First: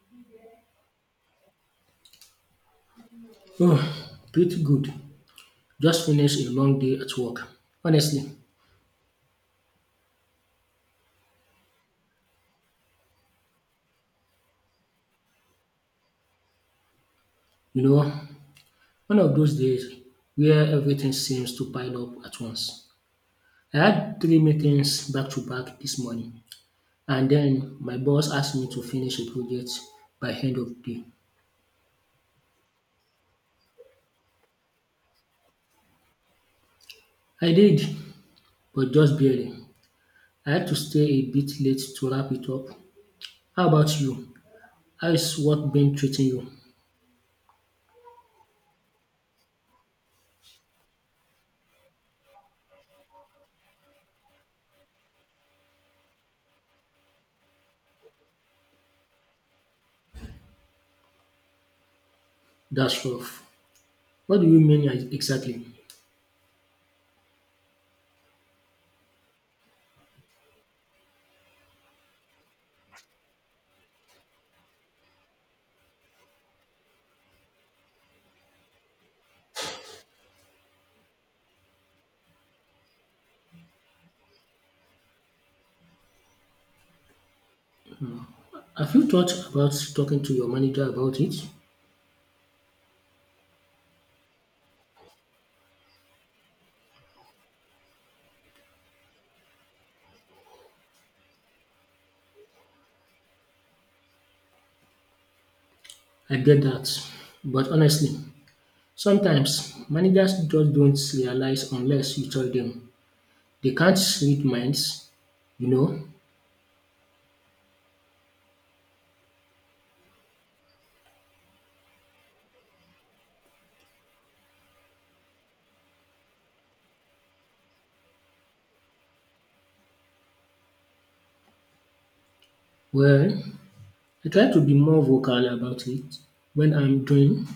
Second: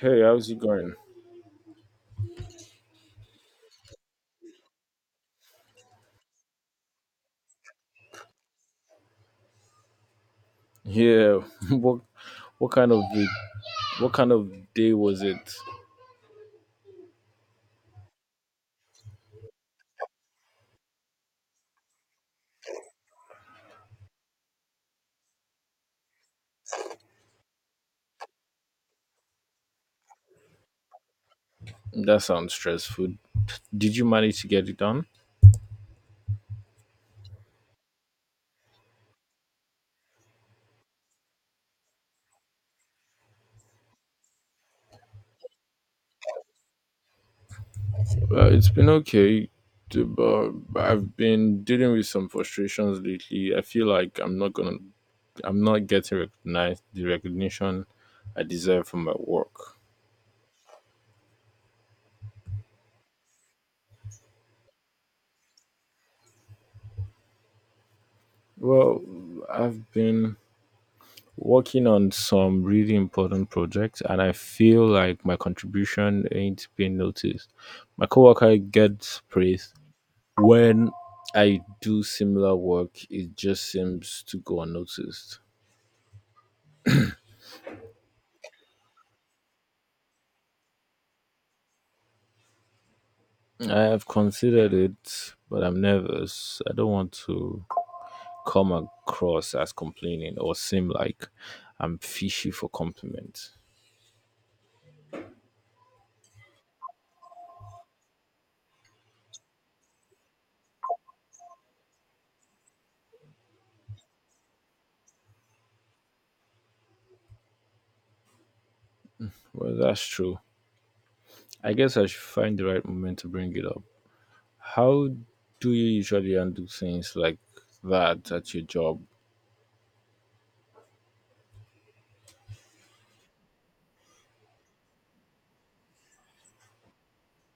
Hey, how's it going? Oh, pretty good. Just finished a long day at work. Honestly, Yeah, what what kind of what kind of day was it? you know, one of those days where everything seems to pile up at once. I had three meetings back to back this morning, and then my boss asked me to finish a project by end of day. That sounds stressful. Did you manage to get it done? I did, but just barely. I had to stay a bit late to wrap it up. How about you? How is work been treating you? Well, it's been okay, but I've been dealing with some frustrations lately. I feel like I'm not getting recognized the recognition I deserve from my work. That's rough. What do you mean exactly? Well, I've been working on some really important projects and I feel like my contribution ain't being noticed. My coworker gets praise when I do similar work, it just seems to go unnoticed. Have you thought about talking to your manager about it? I have considered it, but I'm nervous. I don't want to come across as complaining or seem like I'm fishy for compliments. I get that. But honestly, sometimes managers just don't realize unless you tell them. They can't read minds, you know. Well, that's true. I guess I should find the right moment to bring it up. How do you usually undo things like that at your job? Well, I try to be more vocal about it when I'm doing.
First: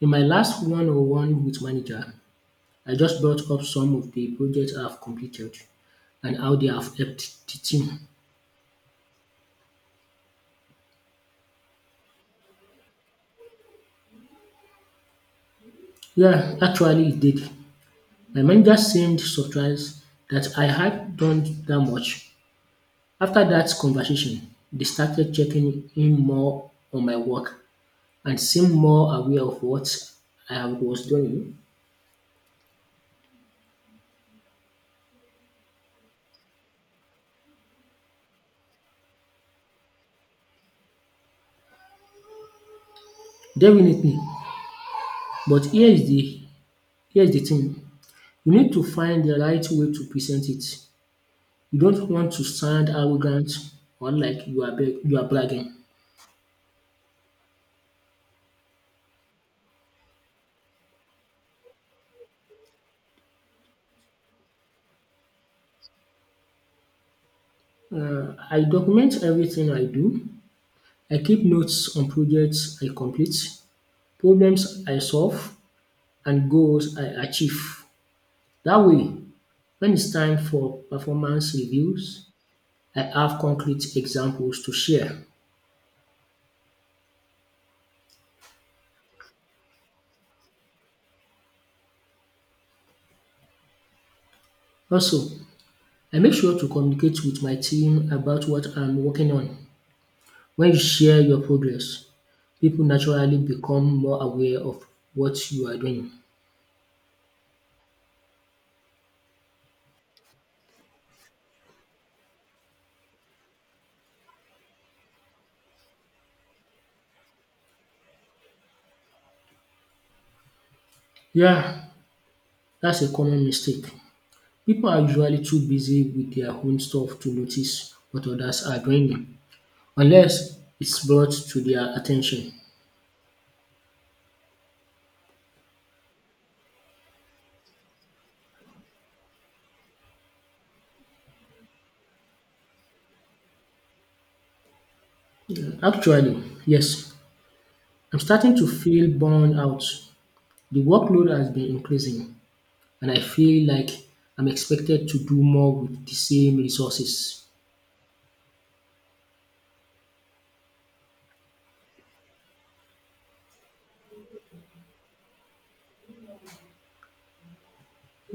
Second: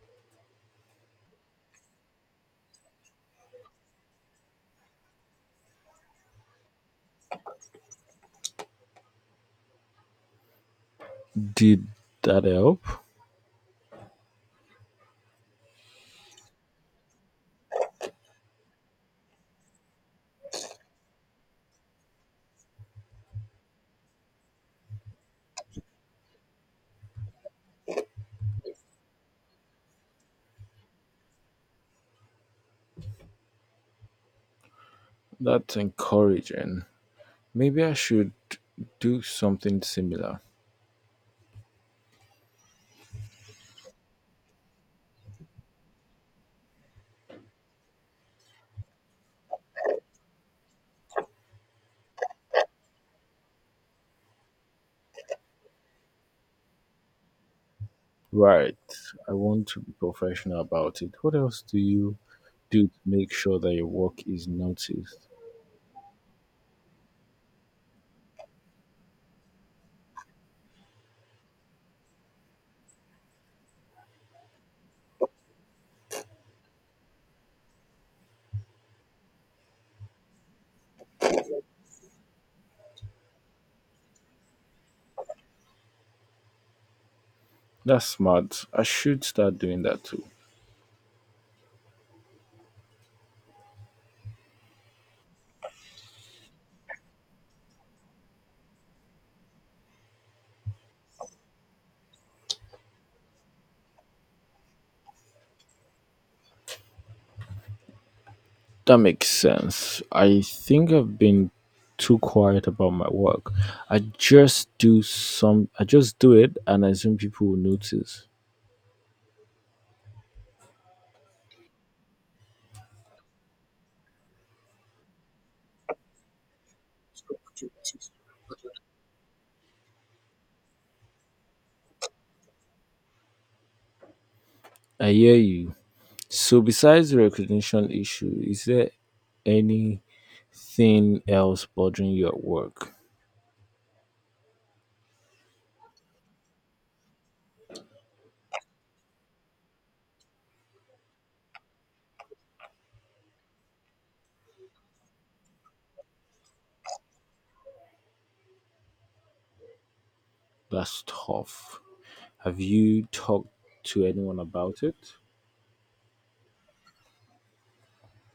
In my last one on one with manager, I just brought up some of the projects I've completed and how they have helped the team. Did that help? Yeah, actually it did. My manager seemed surprised that I had done that much. After that conversation, they started checking in more on my work and seemed more aware of what I was doing. That's encouraging. Maybe I should do something similar. Definitely. But here is the thing. You need to find the right way to present it. You don't want to sound arrogant or like you are bragging. Right. I want to be professional about it. What else do you do to make sure that your work is noticed? I document everything I do. I keep notes on projects I complete, problems I solve, and goals I achieve. That way, when it's time for performance reviews, I have concrete examples to share. That's smart. I should start doing that too. Also, I make sure to communicate with my team about what I'm working on. When you share your progress, people naturally become more aware of what you are doing. That makes sense. I think I've been too quiet about my work. I just do it and I assume people will notice. Yeah, that's a common mistake. People are usually too busy with their own stuff to notice what others are doing unless it's brought to their attention. I hear you. So besides the recognition issue, is there anything else bothering you at work? Actually, yes, I'm starting to feel burned out. The workload has been increasing and I feel like I'm expected to do more with the same resources. That's tough. Have you talked to anyone about it?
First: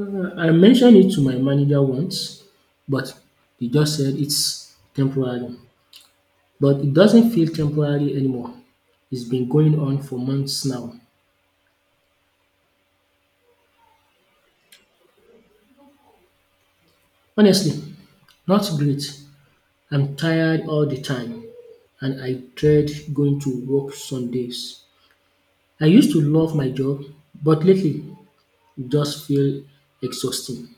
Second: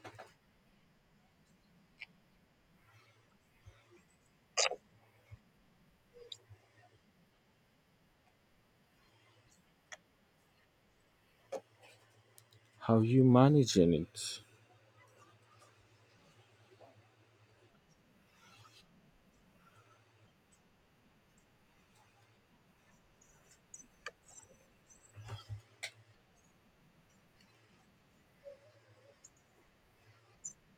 I mentioned it to my manager once, but he just said it's temporary. But it doesn't feel temporary anymore. It's been going on for months now. How are you managing it? Honestly, not great. I'm tired all the time and I dread going to work some days. I used to love my job, but lately it just feels exhausting.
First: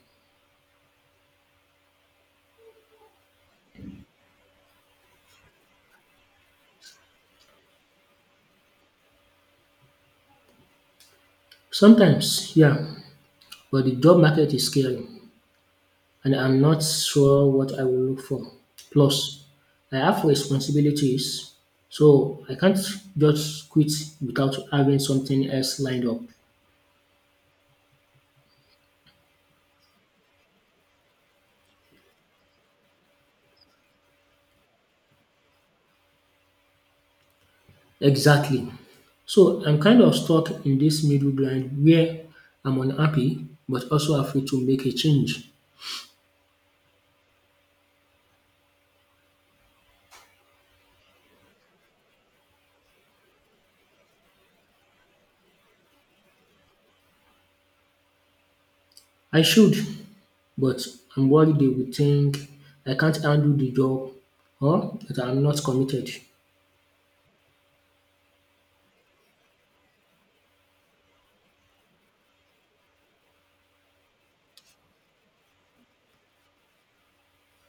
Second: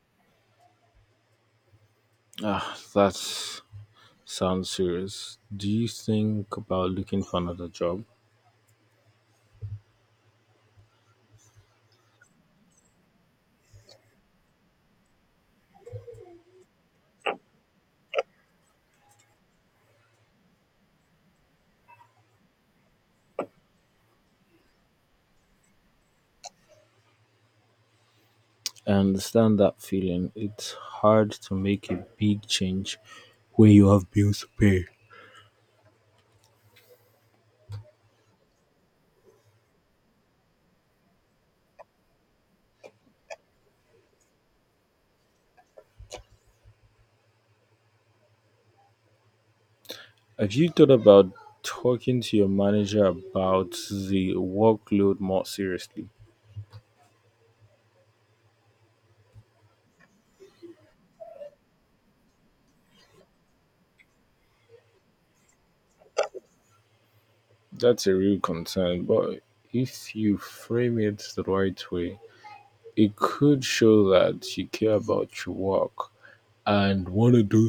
Ah, that sounds serious. Do you think about looking for another job? Sometimes, yeah, but the job market is scary and I'm not sure what I will look for. Plus, I have responsibilities, so I can't just quit without having something else lined up. I understand that feeling. It's hard to make a big change when you have bills to pay. Exactly. So I'm kind of stuck in this middle ground where I'm unhappy but also afraid to make a change. Have you thought about talking to your manager about the workload more seriously? I should, but I'm worried they will think I can't handle the job or that I'm not committed. That's a real concern, but if you frame it the right way, it could show that you care about your work and want to.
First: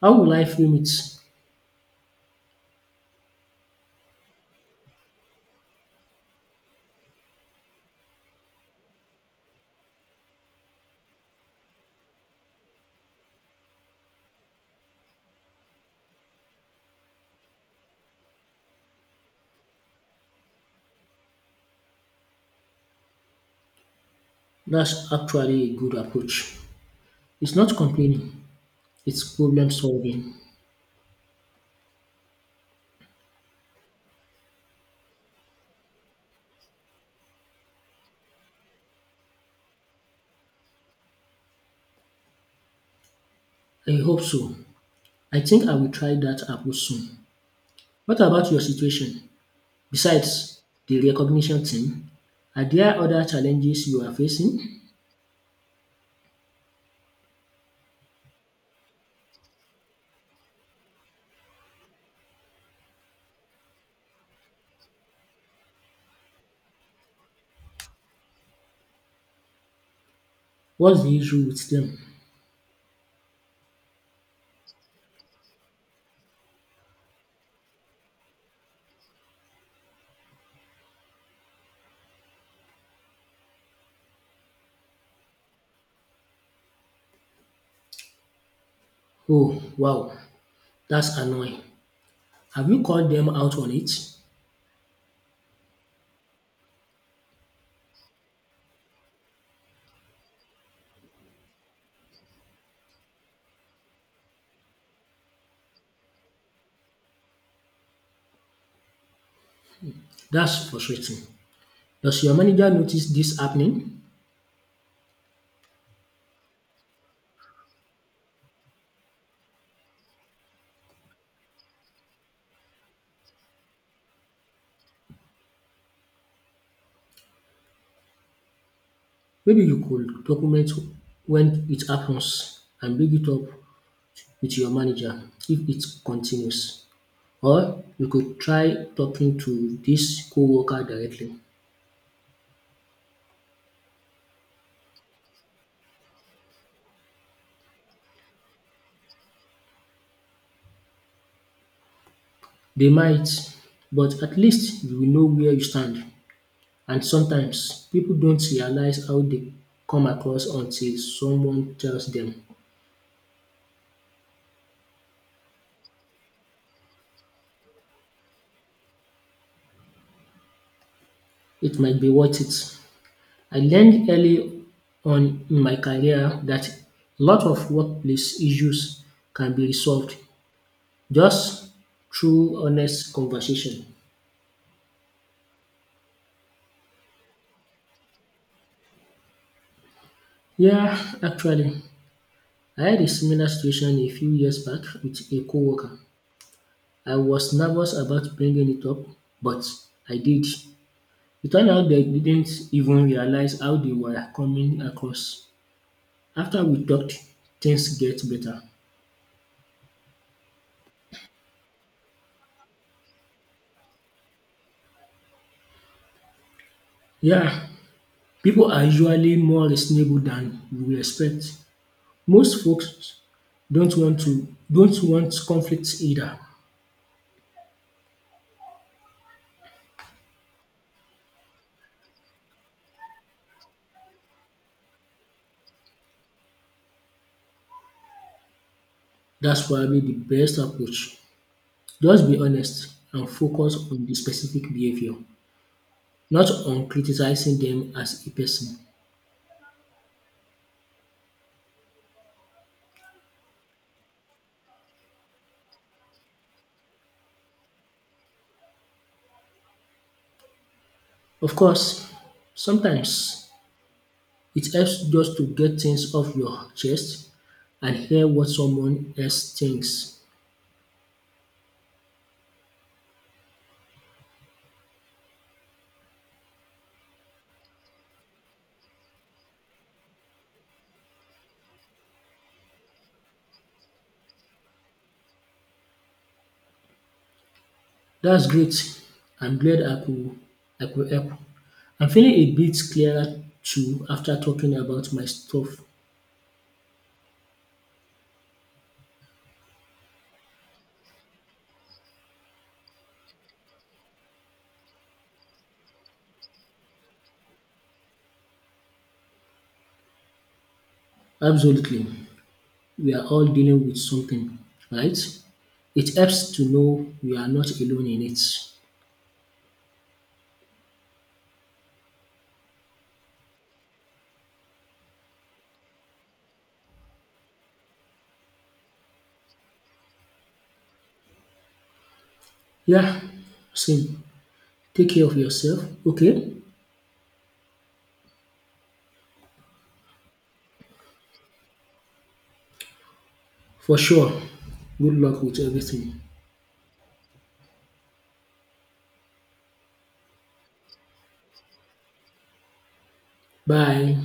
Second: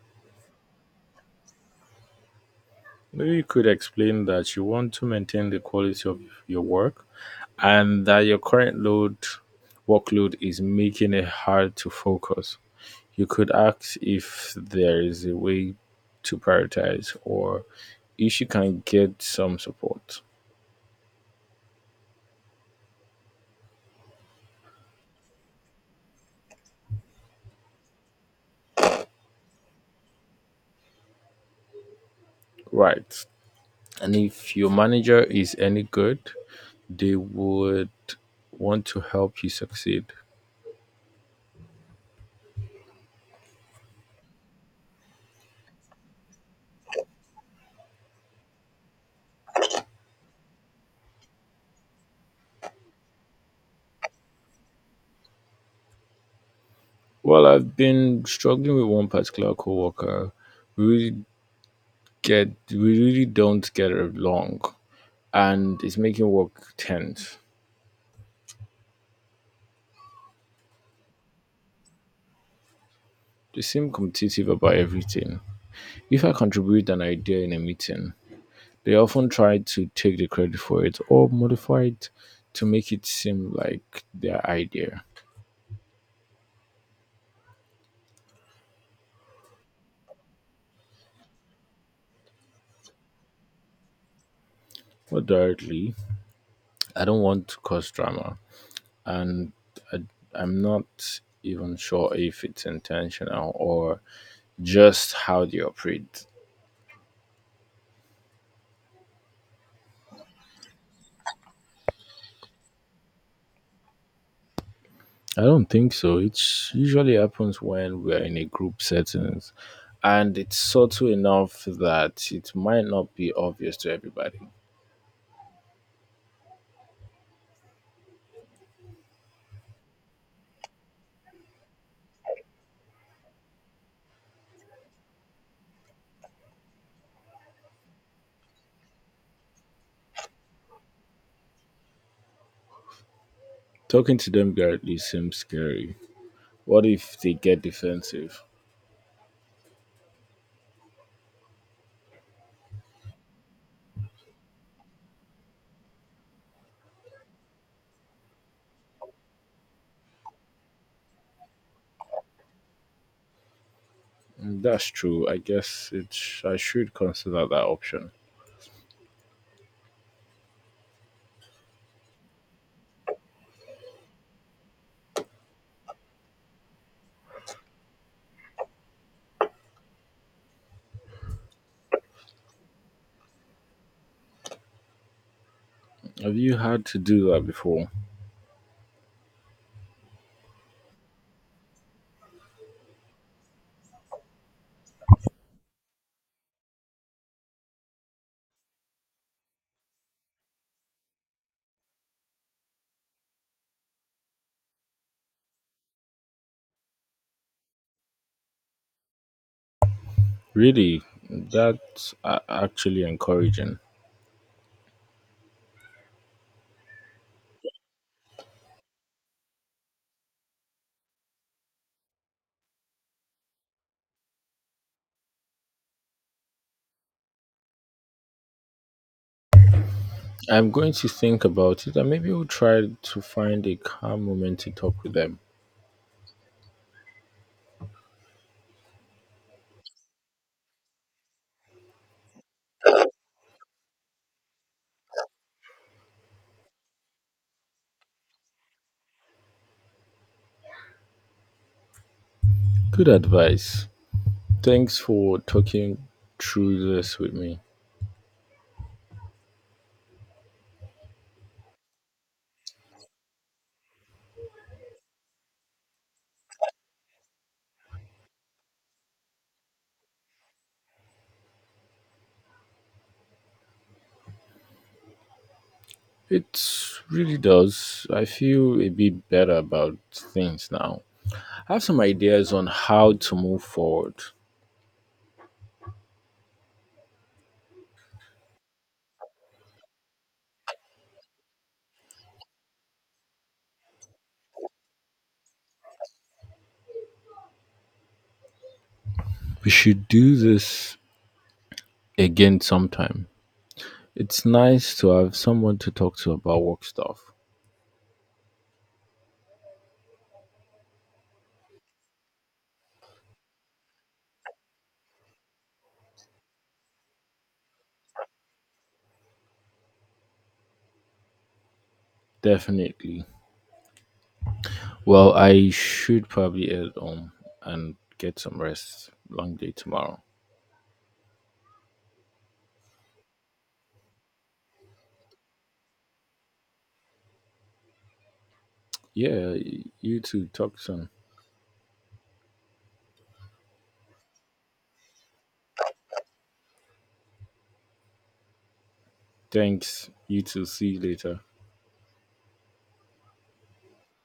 How will I frame it? Maybe you could explain that you want to maintain the quality of your work and that your current load workload is making it hard to focus. You could ask if there is a way to prioritize or if you can get some support. That's actually a good approach. It's not complaining, it's problem solving. Right. And if your manager is any good, they would want to help you succeed. I hope so. I think I will try that approach soon. What about your situation? Besides the recognition thing, are there other challenges you are facing? Well, I've been struggling with one particular coworker. We really we really don't get along and it's making work tense. What's the issue with them? They seem competitive about everything. If I contribute an idea in a meeting, they often try to take the credit for it or modify it to make it seem like their idea. Oh, wow, that's annoying. Have you called them out on it? More directly, I don't want to cause drama, and I, I'm not even sure if it's intentional or just how they operate. That's frustrating. Does your manager notice this happening? I don't think so. It usually happens when we're in a group settings and it's subtle enough that it might not be obvious to everybody. Maybe you could document when it happens and bring it up with your manager if it continues or you could try talking to this coworker directly. Talking to them directly seems scary. What if they get defensive? They might, but at least you will know where you stand and sometimes people don't realize how they come across until someone tells them. Mm, that's true. I guess it I should consider that option. It might be worth it. I learned early on in my career that a lot of workplace issues can be resolved just through honest conversation. Have you had to do that before? Yeah, actually I had a similar situation a few years back with a coworker. I was nervous about bringing it up, but I did. It turned out they didn't even realize how they were coming across. After we talked, things get better. Really? That's actually encouraging. Yeah, people are usually more reasonable than you expect. Most folks don't want conflict either. I'm going to think about it and maybe we'll try to find a calm moment to talk with them. That's probably the best approach. Just be honest and focus on the specific behavior, not on criticizing them as a person. Good advice. Thanks for talking through this with me. Of course, sometimes it helps just to get things off your chest and hear what someone else thinks. It really does. I feel a bit better about things now. I have some ideas on how to move forward. That's great. I'm glad I could help. I'm feeling a bit clearer too after talking about my stuff. We should do this again sometime. It's nice to have someone to talk to about work stuff. Absolutely. We are all dealing with something, right? It helps to know we are not alone in it. Definitely. Well, I should probably head home and get some rest. Long day tomorrow. Yeah, same. Take care of yourself, okay? Yeah, you too. Talk soon. For sure. Good luck with everything. Thanks. You too. See you later. Bye.